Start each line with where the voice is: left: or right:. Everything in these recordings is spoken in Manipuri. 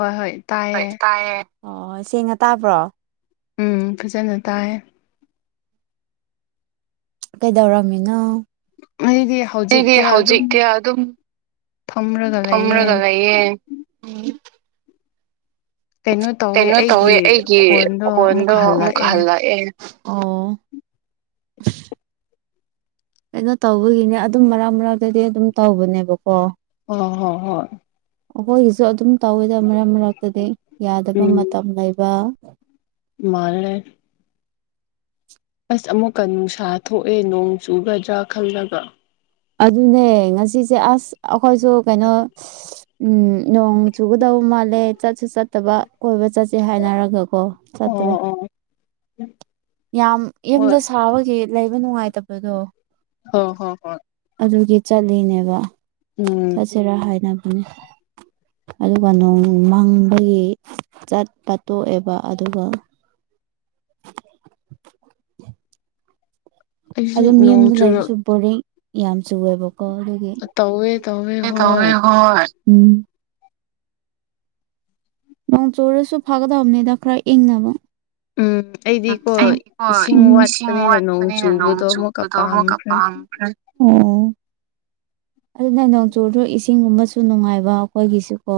left: ꯍꯣꯏ ꯍꯣꯏ ꯇꯥꯏꯌꯦ
right: ꯑꯣꯏ ꯁꯦꯡꯅ ꯇꯥꯕ꯭ꯔꯣ
left: ꯎꯝ ꯐꯖꯅ ꯇꯥꯏ
right: ꯀꯩꯗꯧꯔꯝꯃꯤꯅꯣ
left: ꯑꯩꯗꯤ
right: ꯑꯩꯗꯤ
left: ꯍꯧꯖꯤꯛꯇꯤ ꯑꯗꯨꯝ
right: ꯍꯧꯖꯤꯛ ꯀꯌꯥ ꯑꯗꯨꯝ
left: ꯐꯝꯔꯒ ꯂꯩꯌꯦ
right: ꯐꯝꯔꯒ ꯂꯩꯌꯦ ꯀꯩꯅꯣ ꯇꯧꯋꯦ ꯑꯩꯒꯤ ꯈꯣꯟꯗꯣ ꯑꯃꯨꯛ ꯍꯜꯂꯛꯑꯦ ꯑꯣ ꯀꯩꯅꯣ ꯇꯧꯕꯒꯤꯅꯦ ꯑꯗꯨꯝ ꯃꯔꯥꯡ ꯃꯔꯥꯛꯗꯤ ꯑꯗꯨꯝ ꯇꯧꯕꯅꯦꯕꯀꯣ
left: ꯑꯣ ꯍꯣ ꯍꯣꯏ
right: ꯑꯩꯈꯣꯏꯒꯤꯁꯨ ꯑꯗꯨꯝ ꯇꯧꯋꯤꯗ ꯃꯔꯛ ꯃꯔꯛꯇꯗꯤ ꯌꯥꯗꯕ ꯃꯇꯝ ꯂꯩꯕ
left: ꯃꯥꯂꯦ ꯑꯁ ꯑꯃꯨꯛꯀ ꯅꯨꯡꯁꯥ ꯊꯣꯛꯑꯦ ꯅꯣꯡ ꯆꯨꯒꯗ꯭ꯔꯥ ꯈꯜꯂꯒ
right: ꯑꯗꯨꯅꯦ ꯉꯁꯤꯁꯦ ꯑꯁ ꯑꯩꯈꯣꯏꯁꯨ ꯀꯩꯅꯣ ꯎꯝ ꯅꯣꯡ ꯆꯨꯒꯗꯕ ꯇꯧ ꯃꯥꯜꯂꯦ ꯆꯠꯁꯨ ꯆꯠꯇꯕ ꯀꯣꯏꯕ ꯆꯠꯁꯦ ꯍꯥꯏꯅꯔꯒ ꯑꯣ ꯆꯠꯇ꯭ꯔꯦ
left: ꯑꯣ ꯑꯣ
right: ꯌꯥꯝ
left: ꯍꯣꯏ
right: ꯌꯨꯝꯗ ꯁꯥꯕꯒꯤ ꯂꯩꯕ ꯅꯨꯡꯉꯥꯏꯇꯕꯗꯣ
left: ꯍ ꯍꯣ ꯍꯣ
right: ꯑꯗꯨꯒꯤ ꯆꯠꯂꯤꯅꯦꯕ ꯆꯠꯁꯤꯔꯥ ꯍꯥꯏꯅꯕꯅꯦ ꯑꯗꯨꯒ ꯅꯣꯡ ꯃꯪꯕꯒꯤ ꯆꯠꯄ ꯇꯣꯛꯑꯦꯕ ꯑꯗꯨꯒ [inaudible]
left: ꯑꯩꯁꯨ
right: ꯑꯗꯨ ꯃꯤ
left: ꯅꯣꯡ
right: ꯑꯃꯗ
left: ꯆꯨꯔꯛ
right: ꯂꯩꯕꯁꯨ ꯕꯣꯔꯤꯡ ꯌꯥꯝ ꯆꯨꯋꯦꯕꯀꯣ ꯀꯗꯒꯤ
left: ꯇꯧꯋꯦ ꯇꯧꯋꯦ
right: ꯇꯃꯦ
left: ꯍꯣꯏ
right: ꯍ ꯎꯝ ꯅꯣꯡ ꯆꯣꯏꯨꯔꯁꯨ ꯐꯥꯒꯗꯕꯅꯦꯗ ꯈꯔꯥ ꯏꯪꯅꯕ
left: ꯎꯝ
right: ꯎꯝ
left: ꯑꯩꯗꯤꯀꯣ
right: ꯑꯩꯗꯤꯀꯣ
left: ꯏꯁꯤꯡ
right: ꯏꯁꯤꯡ
left: ꯋꯥꯠꯄꯅꯤꯅ ꯅꯣꯡ
right: ꯋꯥꯠꯄꯅꯤꯅ ꯅꯣꯡ
left: ꯆꯨꯕꯗꯣ ꯑꯃꯨꯛꯀ
right: ꯆꯨꯕꯗꯣ ꯑꯃꯨꯛꯀ
left: ꯄꯥꯝꯈ꯭ꯔꯦ
right: ꯄꯥꯝꯈ꯭ꯔꯦ ꯑꯣ ꯑꯗꯨꯅ ꯅꯣꯡꯆꯨꯗꯣ ꯏꯁꯤꯡꯒꯨꯝꯕꯁꯨ ꯅꯨꯡꯉꯥꯏꯕ ꯑꯩꯈꯣꯏꯒꯤꯁꯨ ꯀꯣ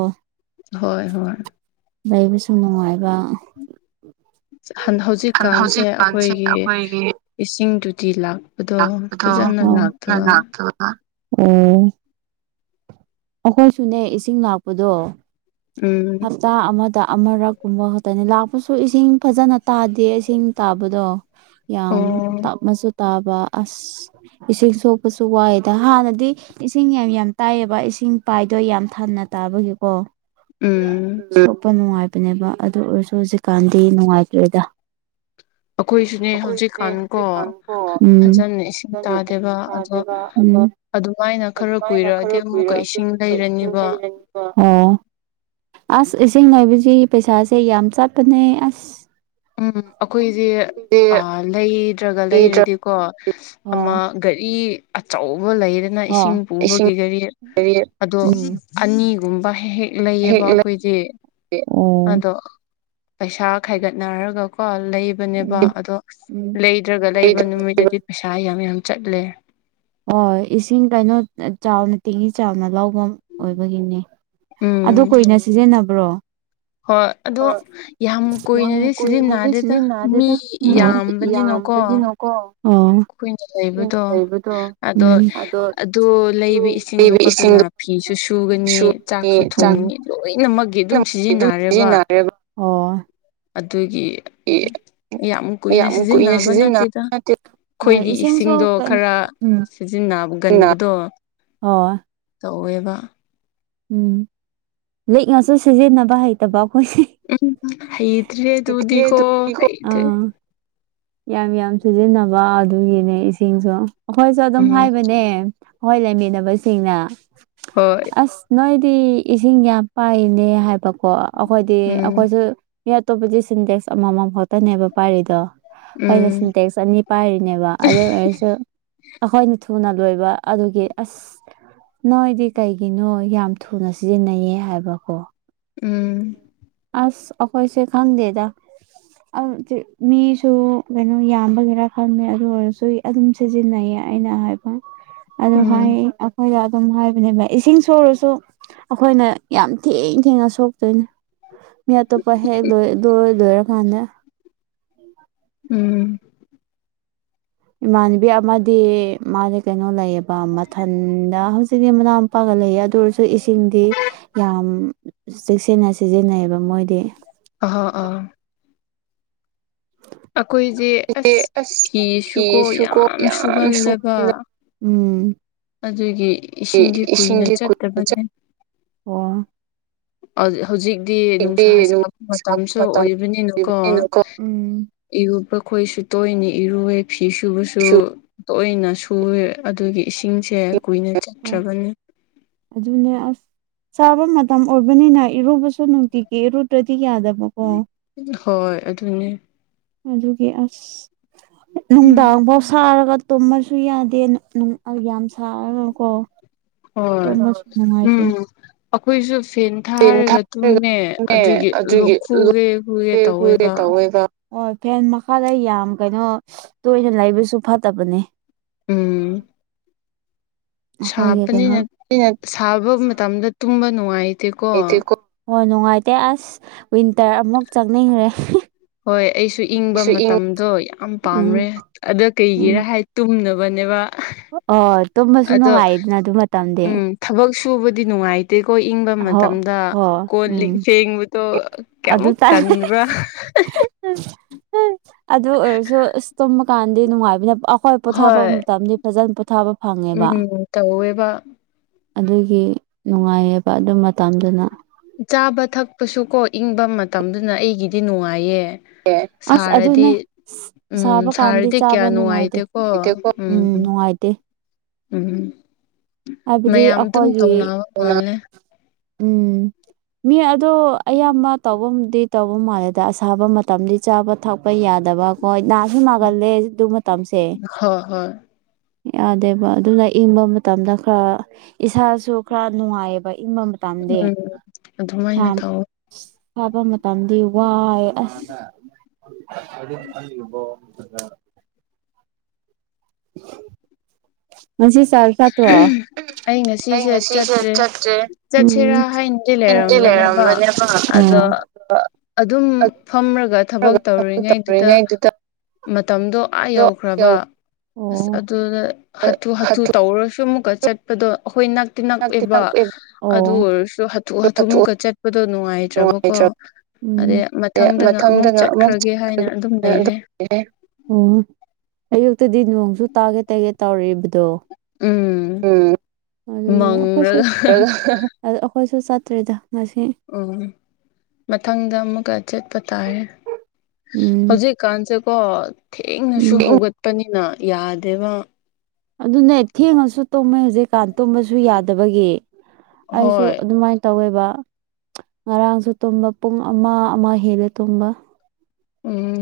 left: ꯍꯣꯏ ꯍꯣꯏ
right: ꯂꯩꯕꯁꯨ ꯅꯨꯡꯉꯥꯏꯕ ꯍꯧꯖꯤꯛꯀꯥꯟꯁꯦ ꯑꯩꯈꯣꯏꯒꯤ
left: ꯏꯁꯤꯡ ꯇꯣꯇꯤ ꯂꯥꯛꯄꯗꯣ ꯐꯖꯅ ꯂꯥꯛꯇꯕ
right: ꯂꯥꯛ ꯎꯝ ꯑꯩꯈꯣꯏꯁꯨꯅꯦ ꯏꯁꯤꯡ ꯂꯥꯛꯄꯗꯣ
left: ꯎꯝ
right: ꯍꯞꯇꯥ ꯑꯃ ꯗ ꯑꯃꯔꯛ ꯀꯨꯝꯕ ꯈꯛꯇꯅꯤ ꯂꯥꯛꯄꯁꯨ ꯏꯁꯤꯡ ꯐꯖꯅ ꯇꯥꯗꯦ ꯏꯁꯤꯡ ꯇꯥꯕꯗꯣ ꯌꯥꯝ
left: ꯑꯣ
right: ꯇꯞꯃꯁꯨ ꯇꯥꯕ ꯑꯁ ꯏꯁꯤꯡ ꯁꯣꯛꯄꯁꯨ ꯋꯥꯏꯑꯦꯗ ꯍꯥꯟꯅꯗꯤ ꯏꯁꯤꯡ ꯌꯥꯝ ꯌꯥꯝ ꯇꯥꯏꯑꯕꯁꯤꯡ ꯤꯡ ꯄꯥꯏꯗꯣꯏ ꯌꯥꯝ ꯊꯅ ꯇꯥꯕꯒꯤꯀꯣ
left: ꯎꯝ
right: ꯁꯣꯛꯄ ꯅꯨꯡꯉꯥꯏꯕ ꯍꯥꯏꯕꯅꯦꯕ ꯑꯗꯨ ꯑꯣꯏꯔꯁꯨ ꯍꯧꯖꯤꯛꯀꯥꯟꯗꯤ ꯅꯨꯡꯉꯥꯏꯇ꯭ꯔꯦꯗ
left: ꯑꯩꯈꯣꯏꯁꯨꯅꯦ
right: ꯑꯩꯈꯣꯏꯁꯨꯅꯦ
left: ꯍꯧꯖꯤꯛꯀꯥꯟꯀꯣ
right: ꯍꯧꯖꯤꯛꯀꯥꯟꯀꯣ ꯎꯝ
left: ꯐꯖꯅ ꯏꯁꯤꯡ
right: ꯐꯖꯅ
left: ꯇꯥꯗꯦꯕ ꯑꯗꯣ
right: ꯇꯥꯗꯦꯕ ꯑꯗꯣ
left: ꯑꯗꯨꯃꯥꯏꯅ ꯈꯔ
right: ꯑꯗꯨꯃꯥꯏꯅ
left: ꯀꯨꯏꯔꯛꯑꯗꯤ
right: ꯈꯔ
left: ꯑꯃꯨꯛꯀ
right: ꯀꯨꯏꯔꯛꯑꯗꯤ
left: ꯏꯁꯤꯡ
right: ꯑꯃꯨꯛꯀ ꯏꯁꯤꯡ
left: ꯂꯩꯔꯅꯤꯕ
right: ꯂꯩꯔꯅꯤꯕ ꯑꯣ ꯑꯁ ꯏꯁꯤꯡ ꯅꯅꯥꯕꯁꯤ ꯄꯩꯁꯥꯁꯦ ꯌꯥꯝ ꯆꯠꯄꯅꯦ ꯑꯁ
left: ꯎꯝ
right: ꯎꯝ
left: ꯑꯩꯈꯣꯏꯁꯦ
right: ꯑꯩꯈꯣꯏꯗꯤ
left: ꯂꯩꯗ꯭ꯔꯒ
right: ꯄꯤꯗ꯭ꯔ
left: ꯂꯩꯔꯗꯤꯀꯣ ꯑꯃ
right: ꯑꯣ
left: ꯒꯥꯔꯤ ꯑꯆꯧ ꯎ ꯂꯩꯗꯅ
right: ꯑꯣ
left: ꯏꯁꯤꯡ
right: ꯏꯁꯤꯡ
left: ꯄꯨꯕꯒꯤ ꯒꯥꯔꯤ ꯑꯗꯣ
right: ꯎꯝ
left: ꯑꯅꯤꯒꯨꯝꯕ ꯍꯦꯛ ꯍꯦꯛ
right: ꯍꯦꯛ
left: ꯂꯩꯌꯦꯕ ꯑꯩꯈꯣꯏꯗꯤ
right: ꯂꯩ
left: ꯑꯗꯣ ꯄꯩꯁꯥ ꯈꯥꯏꯒꯠꯅꯔꯒꯀꯣ ꯂꯩꯕꯅꯦꯕ ꯑꯗꯣ ꯂꯩꯗ꯭ꯔꯒ ꯂꯩꯕ
right: ꯂꯩꯗ꯭ꯔꯒ ꯂꯩꯕ
left: ꯅꯨꯃꯤꯠꯇꯗꯤ ꯄꯩꯁꯥ ꯌꯥꯝ ꯌꯥꯝ ꯆꯠꯂꯦ
right: ꯍꯣꯏ ꯏꯁꯤꯡ ꯀꯩꯅꯣ ꯆꯥꯎꯅ ꯇꯦꯡꯍꯤꯤ ꯆꯥꯎꯅ ꯂꯐꯝ ꯑꯣꯏꯕꯒꯤꯅꯦ ꯑꯗꯨ
left: ꯎꯝ
right: ꯀꯨꯏꯅ ꯁꯤꯖꯤꯟꯅꯕ꯭ꯔꯣ
left: ꯍꯣꯏ ꯑꯗꯣ ꯌꯥꯝ ꯀꯨꯏꯅꯗꯤ
right: ꯌꯥꯝꯣꯏ
left: ꯁꯤꯖꯤꯟꯅꯗꯦꯗ
right: ꯁꯤꯖꯤ ꯅꯅꯥꯗꯦꯇꯥ
left: ꯃꯤ ꯌꯥꯝꯕꯅꯤꯅꯀꯣ
right: ꯄꯝꯕꯅꯤꯅꯣꯀꯣ
left: ꯀꯨꯏꯅ
right: ꯀꯨꯏꯅ
left: ꯂꯩꯕꯗꯣ
right: ꯂꯩꯕꯗꯣ
left: ꯑꯗꯣ
right: ꯎꯝ ꯑꯗꯣ
left: ꯑꯗꯨ ꯂꯩꯕ ꯏꯁꯤꯡꯗ
right: ꯂꯩꯕ
left: ꯈꯛꯇꯅ
right: ꯏꯁꯤꯡꯗꯣ
left: ꯐꯤꯁꯨ ꯁꯨꯒꯅꯤ ꯆꯥꯛꯁꯨ
right: ꯁꯨꯒꯅꯤ
left: ꯊꯣꯡꯒꯅꯤ
right: ꯆꯥꯛ
left: [inaudible]
right: ꯁꯤꯖꯤꯟꯅꯔꯦꯕ ꯍ
left: ꯑꯗꯨꯒꯤ ꯌꯥꯝ ꯀꯨꯏꯅ ꯁꯤꯖꯤꯟꯅꯕ ꯅꯠꯇꯦꯗ ꯑꯩꯈꯣꯏꯗꯤ ꯏꯁꯤꯡꯗꯣ ꯈꯔ ꯁꯤꯖꯤꯟꯅꯕꯒꯟꯕꯗꯣ
right: ꯍ
left: ꯇꯧꯋꯦꯕ
right: ꯎꯝ ꯂꯤꯛꯉꯥꯁꯨ ꯁꯤꯖꯤꯟꯅꯕ ꯍꯩꯇꯕ
left: ꯍꯩꯇ꯭ꯔꯦ ꯑꯗꯨꯗꯤꯀꯣ
right: ꯑ
left: ꯍꯩꯇ꯭ꯔꯦ
right: ꯌꯥꯝ ꯌꯥꯝ ꯁꯤꯖꯤꯟꯅꯕ ꯑꯗꯨꯒꯤꯅꯦ ꯏꯁꯤꯡꯁꯨ ꯑꯩꯈꯣꯏꯁꯨ ꯑꯗꯨꯝ
left: ꯎꯝ
right: ꯍꯥꯏꯕꯅꯦ ꯍꯣꯏ ꯂꯩꯃꯤꯟꯅꯕꯁꯤꯡꯅ
left: ꯍꯣꯏ
right: ꯑꯁ ꯅꯣꯏ ꯁꯤ ꯏꯁꯤꯡ ꯌꯥꯝ ꯄꯥꯏꯅꯦ ꯍꯥꯏꯕꯀꯣ ꯑꯩꯈꯣꯏꯗꯤ
left: ꯎꯝ
right: ꯑꯩꯈꯣꯏꯁꯨ ꯃꯤ ꯑꯇꯣꯞꯄꯗꯤ ꯁꯤꯟꯗꯦꯛꯁ ꯑꯃꯃꯝ ꯈꯥꯎꯛꯇꯅꯦꯕ ꯄꯥꯏꯔꯤꯗꯣ ꯍꯣꯏꯅ
left: ꯎꯝ
right: ꯁꯤꯟꯇꯦꯛꯁ ꯑꯅꯤ ꯄꯥꯏꯔꯤꯅꯦꯕ ꯑꯗꯨ ꯑꯣꯏꯔꯁꯨ ꯑꯩꯈꯣꯏꯅ ꯊꯨꯅ ꯂꯣꯏꯕ ꯑꯗꯨꯒꯤ ꯑꯁ ꯅꯣꯏꯗꯤ ꯀꯩꯒꯤꯅꯣ ꯌꯥꯝ ꯊꯨꯅ ꯁꯤꯖꯤꯟꯅꯩꯌꯦ ꯍꯥꯏꯕꯀꯣ
left: ꯎꯝ
right: ꯑꯁ ꯑꯣꯈꯣꯏ ꯁꯦ ꯈ ꯂꯗ ꯃꯤꯁꯨ ꯀꯩꯅꯣ ꯌꯥꯝꯕꯒꯤꯦꯔꯥ ꯈꯪꯗꯦ ꯑꯗꯨ ꯑꯣꯏꯔꯁꯨ ꯑꯗꯨꯝ ꯁꯤꯖꯤꯟꯅꯩꯌꯦ ꯑꯩꯅ ꯍꯥꯏꯕ ꯑꯗꯨ ꯍꯥꯏ
left: ꯎꯝ
right: ꯑꯩꯈꯣꯏꯗ ꯁꯨꯝ ꯍꯥꯏꯕꯅꯦꯕ ꯏꯁꯤꯡ ꯁꯨꯔꯁꯨ ꯑꯩꯈꯣꯏꯅ ꯌꯥꯝ ꯊꯦꯡ ꯊꯦꯡꯉꯁꯨ ꯣꯏꯅꯦ ꯃꯤ ꯑꯇꯣꯞꯄ ꯍꯦꯛ ꯂꯣꯏ ꯂꯣꯏ ꯂꯣꯏꯔꯀꯥꯟꯗ
left: ꯎꯝ
right: ꯏꯃꯥꯟꯅꯕꯤ ꯑꯃꯗꯤ ꯃꯥꯗꯤ ꯀꯩꯅꯣ ꯂꯩꯌꯦꯕ ꯃꯊꯟꯗ ꯍꯧꯖꯤꯛꯤ ꯃꯅꯥ ꯃꯄꯥꯒ ꯂꯩꯌꯦ ꯑꯗꯨ ꯑꯣꯏꯔꯁꯨ ꯏꯁꯤꯡꯗꯤ ꯌꯥꯝ ꯆꯦꯛꯁꯤꯟꯅ ꯁꯤꯖꯤꯟꯅꯩꯌꯦꯕ ꯃꯣꯏꯗꯤ
left: ꯑ ꯑꯥ
right: ꯑꯁ ꯐꯤꯁꯨꯀꯣ ꯌꯥꯝ ꯁꯨ ꯎꯝ
left: ꯑꯗꯨꯒꯤ ꯏꯁꯤꯡꯗꯤ ꯀꯨꯏꯅ
right: ꯏꯁꯤꯡꯗꯤ ꯀꯨꯏꯅ
left: ꯆꯠꯇꯕꯅꯦ
right: ꯆꯠ ꯑꯣ
left: ꯑꯗꯨꯗꯤ ꯍꯧꯖꯤꯛꯇꯤ ꯅꯨꯡꯁꯥ
right: ꯍꯧꯖꯤꯛꯇꯤ
left: ꯁꯥꯕ
right: ꯅꯨꯡꯁꯥ ꯁꯥꯕ
left: ꯃꯇꯝꯁꯨ ꯑꯣꯏꯕꯅꯤꯅꯀꯣ
right: ꯎꯝ
left: ꯏꯔꯨꯕ ꯑꯩꯈꯣꯏꯁꯨ ꯇꯣꯏꯅ ꯏꯔꯨꯋꯦ ꯐꯤ ꯁꯨꯕꯁꯨ ꯇꯣꯏꯅ ꯁꯨꯋꯦ ꯑꯗꯨꯒꯤ ꯏꯁꯤꯡꯁꯦ ꯀꯨꯏꯅ
right: ꯑꯣ
left: ꯆꯠꯇ꯭ꯔꯕꯅꯤ
right: ꯆꯥꯕ ꯃꯇꯝ ꯑꯣꯏꯕꯅꯤꯅ ꯏꯔꯨꯕꯁꯨ ꯅꯨꯡꯇꯤꯒꯤ ꯏꯔꯨꯗ꯭ꯔꯗꯤ ꯌꯥꯗꯕꯀꯣ
left: ꯍꯣꯏ ꯑꯗꯨꯅꯦ
right: ꯑꯗꯨꯒꯤ ꯑꯁ ꯅꯨꯡꯗꯥꯡꯐꯥꯎ ꯁꯥꯔꯒ ꯇꯨꯝꯃꯁꯨ ꯌꯥꯗꯦ ꯌꯥꯝ ꯁꯥꯔꯅꯨꯀꯣ ꯇ
left: ꯍꯣꯏ
right: ꯁꯅꯨꯡꯉꯥꯏꯇ
left: ꯎꯝ ꯑꯩꯈꯣꯏꯁꯨ ꯐꯦꯟ ꯊꯥꯔꯒ ꯇꯨꯝꯃꯦ
right: ꯊꯥꯔꯒꯅꯦ
left: ꯑꯗꯨꯒꯤ ꯂꯣꯛ
right: ꯂꯨꯒꯦ
left: ꯈꯨꯒꯦ ꯈꯨꯒꯦ
right: ꯈꯨꯒꯦ
left: ꯇꯧꯋꯦꯕ
right: ꯇꯧꯋꯦꯕ ꯍꯣꯏ ꯐꯦꯟ ꯃꯈꯥꯗ ꯌꯥꯝ ꯀꯩꯅꯣ ꯇꯣꯏꯅ ꯂꯩꯕꯁꯨ ꯐꯠꯇꯕꯅꯦ ꯎ
left: ꯎꯝ ꯁꯥꯕꯅꯤꯅ ꯁꯥꯕ ꯃꯇꯝꯗ ꯇꯨꯝꯕ ꯅꯨꯡꯉꯥꯏꯇꯦꯀꯣ
right: ꯂꯩꯇꯦꯀꯣ ꯍꯣꯏ ꯅꯨꯡꯉꯥꯏꯇꯦ ꯑꯁ ꯋꯤꯟꯇꯔ ꯑꯃꯨꯛ ꯆꯪꯅꯤꯡꯈ꯭ꯔꯦ
left: ꯍꯣꯏ ꯑꯩꯁꯨ ꯏꯪꯕ
right: ꯑꯩꯁꯨ ꯏꯪ
left: ꯃꯇꯝꯗꯣ ꯌꯥꯝ ꯄꯥꯝꯔꯦ
right: ꯎꯝ
left: ꯑꯗ ꯀꯩꯒꯤꯔ
right: ꯎꯝ
left: ꯍꯥꯏ ꯊꯨꯝꯅꯕꯅꯦꯕ
right: ꯑꯣ ꯇꯨꯝꯕꯁꯨ ꯅꯨꯡꯉꯥꯏꯗꯅ ꯑꯗꯨ ꯃꯇꯝꯗꯤ
left: ꯎꯝ ꯊꯕꯛ ꯁꯨꯕꯗꯤ ꯅꯨꯡꯉꯥꯏꯇꯦꯀꯣ ꯏꯪꯕ
right: ꯍꯣ
left: ꯃꯇꯝꯗ
right: ꯍꯣ
left: ꯀꯣ ꯂꯤ
right: ꯎꯝ
left: ꯐꯦꯡꯕꯗꯣ
right: ꯑꯗꯨ
left: ꯀꯌꯥꯃꯨꯛ
right: ꯇꯥꯏ
left: ꯇꯟꯕ꯭ꯔꯥ
right: ꯎ ꯑꯗꯨ ꯑꯣꯏꯔꯁꯨ ꯑꯁ ꯇꯨꯝꯃ ꯀꯥꯟꯗꯤ ꯅꯨꯡꯉꯥꯏꯕꯅ ꯑꯩꯈꯣꯏ ꯄꯣꯊꯥꯕ
left: ꯍꯣꯏ
right: ꯃꯇꯝꯗꯤ ꯐꯖꯅ ꯄꯣꯊꯥꯕ ꯐꯪꯉꯦꯕ
left: ꯎꯝ ꯇꯧꯋꯦꯕ
right: ꯑꯗꯨꯒꯤ ꯅꯨꯡꯉꯥꯏꯑꯕ ꯑꯗꯨ ꯃꯇꯝꯗꯨꯅ
left: ꯆꯥꯕ ꯊꯛꯄꯁꯨ ꯀꯣ ꯏꯪꯕ ꯃꯇꯝꯗꯨꯅ ꯑꯩꯒꯤꯗꯤ ꯅꯨꯡꯉꯥꯏꯌꯦ
right: ꯑꯁ ꯑꯗꯨꯅꯦ
left: ꯁꯥꯔꯗꯤ
right: ꯁꯥꯕ
left: ꯎꯝ
right: ꯀꯥꯟꯗꯤ
left: ꯁꯥꯔꯗꯤ
right: ꯆꯥꯕ
left: ꯀꯌꯥ
right: ꯅꯨꯡꯉꯥꯏꯇꯦ
left: ꯅꯨꯡꯉꯥꯏꯇꯦꯀꯣ
right: ꯎꯝ ꯌꯥꯝ
left: ꯎꯝ
right: ꯅꯨꯡꯉꯥꯏꯇꯦ
left: ꯎꯝ
right: ꯍꯥꯏꯕꯗꯤ
left: ꯃꯌꯥꯝ ꯑꯗꯨꯝ
right: ꯑꯩꯈꯣꯏꯒꯤ
left: ꯇꯧꯅꯕ ꯃꯥꯜꯂꯦ
right: ꯎꯝ ꯃꯤ ꯑꯣ ꯑꯌꯥꯝꯕ ꯇꯧꯐꯝꯗꯤ ꯇꯧꯕ ꯃꯥꯜꯂꯦꯗ ꯑꯁꯥꯕ ꯃꯇꯝꯗꯤ ꯆꯥꯕ ꯊꯛꯄ ꯌꯥꯗ ꯌꯥꯗꯕꯀꯣꯏ ꯅꯥꯁꯨ ꯅꯥꯒꯜꯂꯦ ꯑꯗꯨ ꯃꯇꯝꯁꯦ
left: ꯍꯣꯏ ꯍꯣꯏ
right: ꯌꯥꯗꯦꯕ ꯑꯗꯨꯅ ꯏꯪꯕ ꯃꯇꯝꯗ ꯈꯔ ꯏꯁꯥꯁꯨ ꯈꯔ ꯅꯨꯡꯉꯥꯏꯑꯕ ꯏꯝꯕꯝꯕ ꯇꯗꯦ
left: ꯎꯝ ꯑꯗꯨꯃꯥꯏꯅ ꯇꯧꯋꯦ
right: ꯍꯥꯥꯕ ꯃꯇꯝꯗꯤ ꯋꯥꯏ ꯑꯁ ꯑꯗꯨꯕ ꯃꯁꯤꯦ ꯆꯔ ꯐ ꯋꯥ ꯑꯩ ꯉꯁꯤꯁꯨꯦ ꯆꯠꯇ꯭ꯔꯦ
left: ꯆꯠꯁꯤꯔꯥ ꯍꯥꯏꯅꯗꯤ
right: ꯉꯗꯤ ꯂꯩꯔꯝꯕꯅꯦꯕ
left: ꯑꯗꯣ
right: [unintelligible]
left: ꯑꯗꯨꯝ
right: ꯑꯗꯨ
left: ꯐꯝꯔꯒ ꯊꯕꯛ ꯇꯧꯔꯤꯉꯩꯗꯨꯗ ꯃꯇꯝꯗꯣ ꯑꯥ
right: ꯑꯗꯣ ꯌꯧ
left: ꯌꯧꯈ꯭ꯔꯕ ꯑꯁ
right: ꯑꯣ
left: ꯑꯗꯨꯅ ꯍꯥꯊꯨ ꯍꯥꯊꯨ ꯇꯧꯔꯨꯔꯁꯨ ꯑꯃꯨꯛꯀ
right: ꯍꯥꯊꯨꯅꯛꯇꯤ
left: ꯆꯠꯄꯗꯣ ꯑꯩꯈꯣꯏ ꯅꯛꯇꯤ ꯅꯛꯑꯦꯕ ꯑꯗꯨ ꯑꯣꯏꯔꯁꯨ ꯍꯥꯊꯨ ꯍꯥꯊꯨꯃꯨꯛꯀ ꯆꯠꯄꯗꯣ ꯅꯨꯡꯉꯥꯏꯇ꯭ꯔꯕꯣ ꯀꯣ
right: ꯅꯨꯡꯉꯥꯏꯇ꯭ꯔꯕ ꯎꯝ
left: ꯑꯗꯩ ꯃꯊꯪꯗꯒ ꯑꯃꯨꯛ ꯆꯠꯈ꯭ꯔꯒꯦ ꯍꯥꯏꯅ ꯑꯗꯨꯝ ꯂꯩꯔꯦ
right: ꯑꯣ ꯍꯛꯇꯗꯤ ꯅꯣꯡꯁꯨ ꯇꯥꯒꯦ ꯇꯥꯒꯦ ꯇꯧꯔꯛꯏꯕꯗꯣ ꯎꯝ ꯑꯗꯨꯒꯤ ꯑꯩꯈꯣꯏꯁꯨ
left: ꯃꯪꯔꯒ
right: ꯑꯩꯈꯣꯏꯁꯨ ꯆꯠꯇ꯭ꯔꯤꯗ ꯉꯁꯤ
left: ꯎ ꯃꯊꯪꯗ ꯑꯃꯨꯛꯀ ꯆꯠꯄ ꯇꯥꯔꯦ
right: ꯎꯝ
left: ꯍꯧꯖꯤꯛꯀꯥꯟꯁꯦ ꯀꯣ ꯊꯦꯡꯅꯁꯨ
right: ꯎꯝ
left: ꯍꯧꯒꯠꯄꯅꯤꯅ ꯌꯥꯗꯦꯕ
right: ꯑꯗꯨꯅꯦ ꯊꯦꯡꯉꯁꯨ ꯇꯧꯃꯦ ꯍꯧꯖꯤꯛ ꯀꯥꯟ ꯇꯨꯝꯕꯁꯨ ꯌꯥꯗꯕꯒꯤ ꯑꯩꯁꯨ
left: ꯍꯣꯏ
right: ꯑꯗꯨꯃꯥꯏꯅ ꯇꯧꯋꯦꯕ ꯉꯔꯥꯡꯁꯨ ꯇꯨꯝꯕ ꯄꯨꯡ ꯑꯃ ꯑꯃ ꯍꯦꯜꯂꯦ ꯇꯨꯝꯕ
left: ꯎꯝ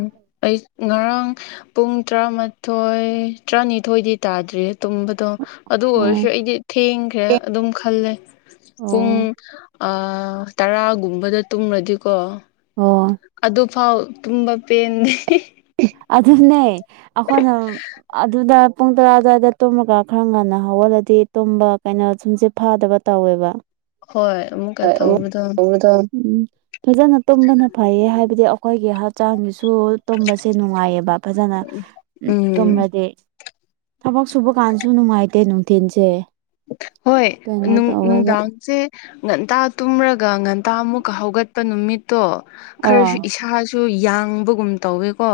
left: ꯑꯩ ꯉꯔꯥꯡ ꯄꯨꯡ ꯇꯔꯥꯃꯥꯊꯣꯏ ꯇꯔꯥꯅꯤꯊꯣꯏꯗꯤ ꯇꯥꯔꯦ ꯑꯗꯨ꯭ꯔꯦ ꯇꯨꯝꯝꯕꯗꯨꯣ ꯑꯗꯨ ꯑꯣꯏꯔꯁꯨ
right: ꯑꯣ
left: ꯑꯩꯗꯤ ꯊꯦꯡꯈ꯭ꯔꯦ ꯑꯗꯨꯝ ꯈꯜꯂꯦ ꯄꯨꯡ
right: ꯑꯣ
left: ꯑ ꯇꯔꯥꯒꯨꯝꯕꯗ ꯇꯨꯝꯂꯗꯤꯀꯣ
right: ꯑꯣ
left: ꯐꯥꯎ ꯇꯨꯝꯕ ꯄꯦꯟꯗꯦ
right: ꯑꯗꯨꯅꯦ ꯑꯩꯈꯣꯏꯅ ꯑꯗꯨꯗ ꯄꯨꯡ ꯇꯔꯥ ꯑꯗꯨ꯭ꯋꯥꯏꯗ ꯇꯨꯝꯃꯒ ꯈꯔ ꯉꯟꯅ ꯍꯧꯍꯜꯂꯗꯤ ꯇꯨꯝꯕ ꯀꯩꯅꯣ ꯁꯨꯝꯁꯦ ꯐꯥꯗꯕ ꯇꯧꯋꯦꯕ
left: ꯍꯣꯏ ꯑꯃꯨꯛꯀ
right: ꯗ
left: ꯇꯧꯕꯗꯣ
right: [unintelligible] ꯎꯝ ꯐꯖꯅ ꯇꯨꯝꯕꯅ ꯐꯩꯌꯦ ꯍꯥꯏꯕꯗꯤ ꯑꯩꯈꯣꯏꯒꯤ ꯍꯛꯆꯥꯡꯁꯤꯁꯨ ꯁꯦ ꯅꯨꯡꯉꯥꯏꯌꯦꯕ ꯐꯖꯅ ꯎ
left: ꯎꯝ
right: ꯇꯨꯝꯔꯗꯤ ꯊꯕꯛ ꯁꯨꯕ ꯀꯥꯟꯁꯨ ꯅꯨꯡꯉꯥꯏꯇꯦ ꯅꯨꯡꯊꯤꯟꯜꯁꯦ
left: ꯍꯣꯏꯅꯨꯡ ꯅꯨꯡꯗꯥꯁꯦ ꯉꯟꯇꯥ ꯇꯨꯝꯔꯒ ꯉꯟꯇꯥꯃꯨꯛꯀ ꯍꯧꯒꯠꯄ ꯅꯨꯃꯤꯠꯇꯣ
right: ꯑꯥ
left: ꯈꯔꯁꯨ ꯏꯁꯥ ꯁꯨ ꯌꯥꯡꯕꯒꯨꯝ ꯇꯧꯋꯦꯀꯣ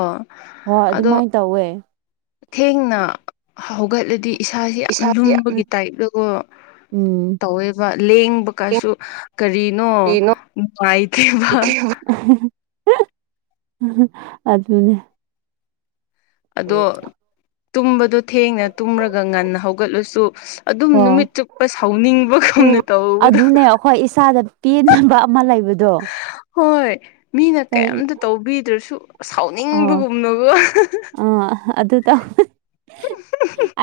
right: ꯍꯣꯏ
left: ꯑꯗꯣ
right: ꯑꯗꯨꯃꯥꯏꯅ ꯇꯧꯋꯦ
left: ꯊꯦꯡꯅ ꯍꯧꯒꯠꯂꯗꯤ ꯏꯁꯁꯤ ꯌꯥꯝ
right: ꯏꯁꯥꯗꯤ
left: ꯂꯨꯝꯕꯒꯤ
right: ꯌꯥꯝ
left: ꯇꯥꯏꯞꯇꯀꯣ
right: ꯎꯝ
left: ꯇꯧꯋꯦꯕ ꯂꯦꯡꯕ ꯀꯁꯨ ꯀꯔꯤꯅꯣ ꯅꯨꯡꯉꯥꯏꯇꯦꯕ
right: ꯑꯗꯨ ꯑꯗꯨꯅꯦ
left: ꯑꯗꯣ
right: ꯍꯣꯏ
left: ꯇꯨꯝꯕꯗ ꯊꯦꯡꯅ ꯇꯨꯝꯔꯒ ꯉꯟꯅ ꯍꯧꯒꯠꯂꯁꯨ ꯑꯗꯨꯝ ꯅꯨꯃꯤꯠ ꯆꯨꯞꯄ ꯁꯥꯎꯅꯤꯡꯕ ꯉꯝꯅ
right: ꯏꯪꯕ
left: ꯇꯧꯋ
right: ꯑꯗꯨꯅꯦ ꯑꯩꯈꯣꯏ ꯏꯁꯥꯗ ꯄꯦꯕ ꯑꯃ ꯗꯣ
left: ꯍꯣꯏ ꯃꯤꯅ ꯀꯌꯥꯝꯝꯇ ꯇꯧꯕꯤꯗ꯭ꯔꯁꯨ
right: ꯑꯣ
left: ꯁꯥꯎꯅꯤꯡꯕꯒꯨꯝꯅꯕꯣ
right: ꯇ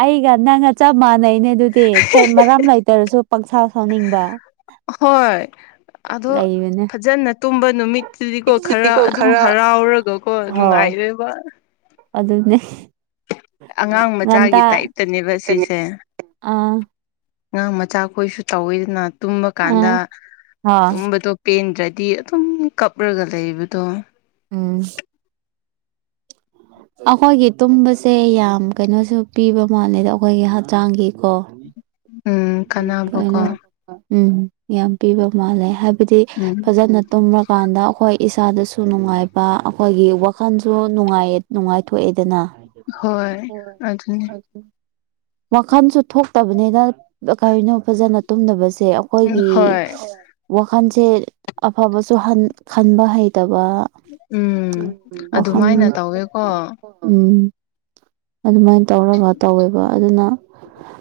right: ꯑꯩꯒ ꯅꯪ ꯆ ꯃꯥꯅꯩ ꯅꯦ ꯑꯗꯨꯗꯤ ꯀꯩ ꯃꯔꯥꯝ ꯂꯩꯇꯔꯁꯨ ꯄꯪꯁꯥ ꯁꯥꯎꯅꯤꯡꯕ
left: ꯍꯣꯏ ꯑꯗꯣ
right: ꯂꯩꯕꯅꯦ
left: ꯐꯖꯅ ꯇꯨꯝꯕ ꯅꯨꯃꯤꯠꯇꯨꯗꯤꯀꯣ ꯈꯔ ꯑꯗꯨꯝ ꯍꯔꯥꯎꯔꯒꯀꯣ ꯅꯨꯡꯉꯥꯏ ꯏꯕ
right: ꯑꯗꯨꯗꯅꯦ
left: ꯑꯉꯥꯡ ꯃꯆꯥꯒꯤ ꯇꯥꯏꯞꯇꯅꯦꯕ ꯁꯤꯁꯦ
right: ꯑꯥ
left: ꯑꯉꯥꯡ ꯃꯆꯥꯈꯣꯏꯁꯨ ꯆꯥꯎꯋꯤꯗꯅ ꯇꯨꯝꯕ
right: ꯑꯥ
left: ꯀꯥꯟꯗ
right: ꯍꯣꯏ
left: ꯇꯨꯝꯕꯗꯣ ꯄꯦꯟꯗ꯭ꯔꯗꯤ ꯗꯤ ꯑꯗꯨꯝ ꯀꯞꯂꯒ ꯂꯩꯕꯗꯣ
right: ꯎꯝ ꯑꯩꯈꯣꯏꯒꯤ ꯇꯨꯝꯕꯁꯦ ꯌꯥꯝ ꯀꯩꯅꯣꯁꯨ ꯄꯤꯕ ꯃꯥꯜꯂꯦꯗ ꯑꯩꯈꯣꯏꯒꯤ ꯍꯛꯆꯥꯡꯒꯤ ꯑꯣ
left: ꯎꯝ ꯀꯥꯟꯅꯕꯀꯣ
right: ꯀꯩꯅꯣ ꯎꯝ ꯌꯥꯝ ꯄꯤꯕ ꯃꯥꯜꯂꯦ ꯍꯥꯏꯕꯗꯤ
left: ꯎꯝ
right: ꯐꯖꯅ ꯇꯨꯝꯛ ꯀꯥꯟꯗ ꯑꯩꯈꯣꯏ ꯏꯁꯥꯗꯁꯨ ꯅꯨꯡꯉꯥꯏꯕ ꯑꯩꯈꯣꯏꯒꯤ ꯋꯥꯈꯜꯁꯨ ꯅꯨꯡꯉꯥꯏ ꯅꯨꯡꯉꯥꯏꯊꯣꯛꯑꯦꯗꯅ
left: ꯍꯣꯏ ꯑꯗꯨꯅꯤ
right: ꯋꯥꯈꯟꯁꯨ ꯊꯣꯛꯇꯕꯅꯤꯅ ꯀꯅꯣ ꯐꯖꯅ ꯇꯨꯝꯗꯕꯁꯦ ꯁꯦ
left: ꯎꯝ
right: ꯑꯩꯈꯣꯏꯒꯤ
left: ꯍꯣꯏ
right: ꯋꯥꯈꯜꯁꯦ ꯑꯐꯕꯁꯨ ꯈꯟꯕ ꯍꯩꯇꯕ
left: ꯎꯝ ꯑꯗꯨꯃꯥꯏꯅ ꯇꯧꯋꯦꯀꯣ
right: ꯎꯝ ꯑꯗꯨꯃꯥꯏꯅ ꯇꯧꯔꯒ ꯇꯧꯋꯦꯕ ꯑꯗꯨꯅ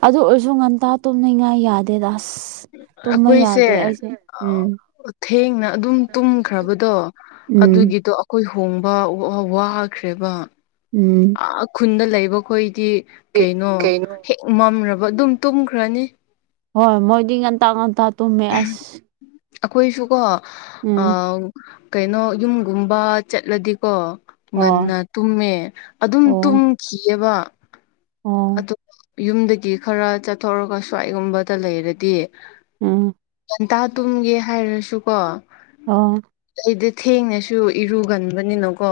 right: ꯑꯗꯨ ꯑꯣꯏꯔꯁꯨ ꯉꯟꯇꯥ ꯇꯨꯝꯅꯉꯥꯏ ꯌꯥꯗꯦꯗꯥꯁ
left: ꯑꯩꯈꯣꯏꯁꯦ
right: ꯎꯝ
left: ꯊꯦꯡꯅ ꯑꯗꯨꯝ ꯇꯨꯝꯈ꯭ꯔꯕꯗꯣ
right: ꯎꯝ
left: ꯑꯗꯨꯒꯤꯗꯣ ꯑꯩꯈꯣꯏ ꯊꯣꯡꯕ ꯋꯥꯈ꯭ꯔꯦꯕ
right: ꯎꯝ
left: ꯑ ꯈꯨꯟꯗ ꯂꯩꯕꯈꯣꯏ ꯀꯩꯅꯣ ꯍꯦꯛ ꯃꯝꯕ ꯑꯗꯨꯝ ꯇꯨꯝꯈ꯭ꯔꯅꯤ
right: ꯍꯣꯏ ꯃꯣꯏꯗꯤ ꯉꯟꯇꯥ ꯉꯟꯇꯥ ꯇꯨꯝꯃꯦ ꯑꯁ
left: ꯑꯩꯈꯣꯏꯁꯨꯀꯣ
right: ꯎꯝ
left: ꯀꯩꯅꯣ ꯌꯨꯝꯒꯨꯝꯕ ꯆꯠꯂꯗꯤꯀꯣ
right: ꯍꯣꯏ
left: ꯉꯟꯅ ꯇꯨꯝꯃꯦ ꯑꯗꯨꯝ
right: ꯑꯣ
left: ꯇꯨꯝꯈꯤꯑꯕ
right: ꯑꯣ
left: ꯑ ꯌꯨꯝꯗꯒꯤ ꯈꯔ ꯆꯠꯊꯣꯛꯔꯒ ꯁ꯭ꯋꯥꯏꯒꯨꯝꯕꯗ ꯂꯩꯔꯗꯤ
right: ꯑꯝ
left: ꯏꯟꯇꯥ ꯇꯨꯝꯒꯦ ꯍꯥꯏꯔꯁꯨꯀꯣ
right: ꯑ
left: ꯁꯤꯗ ꯊꯦꯡꯅꯁꯨ ꯏꯔꯨꯒꯟꯕꯅꯤꯅꯀꯣ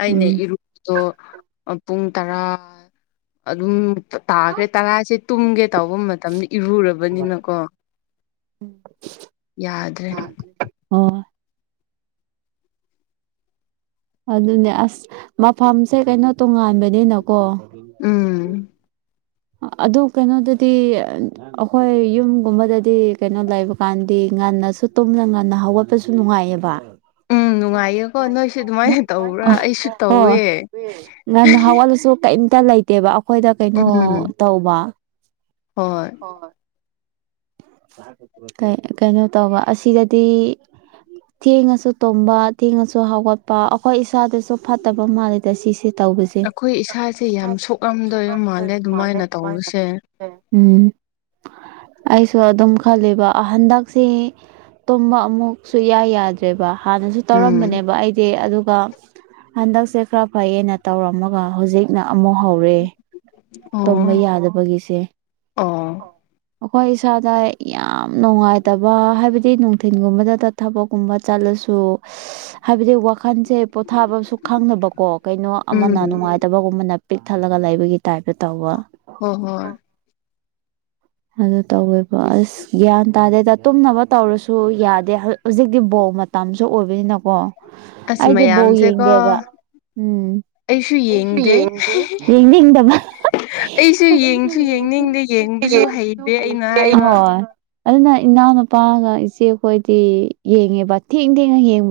left: ꯑꯩꯅ
right: ꯎꯝ
left: ꯏꯔꯨꯕꯗꯣ ꯄꯨꯡ ꯇꯔꯥ ꯑꯗꯨꯝ ꯇꯥꯈ꯭ꯔꯦ ꯇꯔꯥꯁꯦ ꯇꯨꯝꯒꯦ ꯇꯧꯕ ꯃꯇꯝꯗ ꯏꯔꯨꯔꯕꯅꯤꯅꯀꯣ ꯌꯥꯗ꯭ꯔꯦ
right: ꯑꯗꯨꯅꯦ ꯑꯁ ꯃꯐꯝꯁꯦ ꯀꯩꯅꯣ ꯇꯣꯉꯥꯟꯕꯅꯤꯅꯀꯣ ꯎꯝ
left: ꯎꯝ
right: ꯑꯗꯨ ꯀꯩꯅꯣꯗꯗꯤ ꯑꯩꯈꯣꯏ ꯌꯨꯝꯒꯨꯝꯕꯗꯗꯤ ꯀꯩꯅꯣ ꯂꯩꯕ ꯀꯥꯟꯗꯤ ꯉꯟꯅꯁꯨ ꯇꯨꯝꯅ ꯉꯟꯅ ꯍꯧꯒꯠꯄꯁꯨ ꯅꯨꯡꯉꯥꯏꯑꯕ
left: ꯎꯝ ꯅꯨꯡꯉꯥꯏꯌꯦꯀꯣ ꯅꯣꯏꯁꯨ ꯑꯗꯨꯃꯥꯏꯅ ꯇꯧꯕ꯭ꯔꯥ ꯑꯩꯁꯨ ꯇꯧꯋꯦ
right: ꯅꯥꯟ ꯍꯥꯋꯥꯜꯁꯨ ꯀꯩꯝꯇ ꯂꯩ ꯗꯦꯕ ꯑꯩꯈꯣꯏꯗ ꯀꯩꯅꯣ
left: ꯎꯝ
right: ꯇꯧꯕ
left: ꯍꯣꯏ
right: ꯍ ꯀꯩꯅꯣ ꯇꯧꯕ ꯑꯁꯤꯗꯗꯤ ꯊꯦꯡꯉꯁꯨ ꯇꯨꯝꯝꯕ ꯊꯦꯡꯉꯁꯨ ꯍꯧꯒꯠꯄ ꯑꯩꯈꯣꯏ ꯏꯁꯥꯗꯁꯨ ꯐꯠꯇꯕ ꯃꯥꯜꯜꯂꯤꯦꯗ ꯁꯤꯁꯦ ꯇꯧꯕꯁꯦ ꯑꯩꯈꯣꯏ ꯏꯁꯥꯒꯤ ꯌꯥꯝ ꯁꯨꯑꯝꯗ ꯃꯥꯜꯂꯦ ꯑꯗꯨꯃꯥꯏꯅ ꯇꯧꯕꯁꯦ ꯎꯝ ꯑꯩꯁ ꯁꯨ ꯑꯗꯨꯝ ꯈꯜꯂꯦꯕ ꯍꯟꯗꯛꯁꯦ ꯇꯨꯝꯕ ꯑꯃꯨꯛ ꯁꯨꯌꯥꯏ ꯌꯥꯗ꯭ꯔꯦꯕ ꯍꯥꯟꯅꯁꯨ
left: ꯎꯝ
right: ꯇꯧꯔꯝꯕꯅꯦꯕ ꯑꯩꯗꯤ ꯑꯗꯨ ꯑꯗꯨꯒ ꯍꯟꯗꯛꯁꯦ ꯈꯔ ꯐꯩꯌꯦꯦꯅ ꯇꯧꯔꯝꯃꯒ ꯍꯧꯖꯤꯛꯅ ꯑꯃꯨꯛ ꯍꯧꯔꯦ ꯇꯝꯕ
left: ꯑꯣ
right: ꯌꯥꯗꯕꯒꯤꯁꯦ
left: ꯑꯣ
right: ꯑꯩꯈꯣꯏ ꯏꯁꯥꯗ ꯌꯥꯝ ꯅꯨꯡꯉꯥꯏꯇꯕ ꯍꯥꯏꯕꯗꯤ ꯅꯨꯡꯊꯤꯤꯟꯒꯨꯝꯕꯗ ꯊꯕꯛꯀꯨꯝꯕ ꯆꯠꯂ ꯍꯥꯏꯕꯗꯤ ꯃꯈꯥꯈꯟꯁꯦ ꯄꯣꯊꯥꯕꯁꯨ ꯈꯪꯗꯅꯕꯀꯣ ꯀꯩꯅꯣ
left: ꯎꯝ
right: ꯑꯃꯅ ꯅꯨꯡꯉꯥꯏꯇꯕꯒꯨꯝꯕꯅ ꯄꯤꯛ ꯊꯠꯂꯒ ꯂꯩꯕꯒꯤ ꯇꯥꯏꯞꯇ ꯇꯧꯕ
left: ꯍꯣꯏ ꯍꯣꯏ
right: ꯑꯗꯨ ꯇꯧꯋꯦꯕ ꯑꯁ ꯒ꯭ꯌꯥꯟ ꯇꯥꯗꯦꯗ ꯇꯨꯝꯅꯕ ꯇꯧꯔꯁꯨ ꯌꯥꯗꯦ ꯍꯧꯖꯤꯛꯇꯤ ꯕꯣꯛ ꯃꯇꯝꯁꯨ ꯑꯣꯏꯕꯅꯤꯅꯀꯣ
left: ꯑꯁ
right: ꯑꯩꯗꯤ ꯕꯧ
left: ꯃꯌꯥꯝꯁꯦꯀꯣ
right: ꯌꯦꯡꯗꯦꯕ ꯎꯝ ꯑꯩꯁꯨ ꯌꯦꯗꯦ ꯌꯦꯗꯕ
left: ꯑꯩꯁꯨ ꯌꯦꯡꯁꯨ ꯌꯦꯡꯅꯤꯡꯗꯦ ꯌꯦꯡꯕꯁꯨ ꯍꯩꯇꯦ ꯑꯩꯅ ꯍꯥꯏꯕ
right: ꯍꯣꯏ ꯑꯗꯨꯅ ꯏꯅꯥꯎꯅꯨꯄꯥꯒ ꯏꯆꯦꯈꯣꯏꯗꯤ ꯌꯦꯡꯉꯦꯕ ꯊꯦꯡ ꯊꯦꯡꯉ ꯌꯦꯡꯕ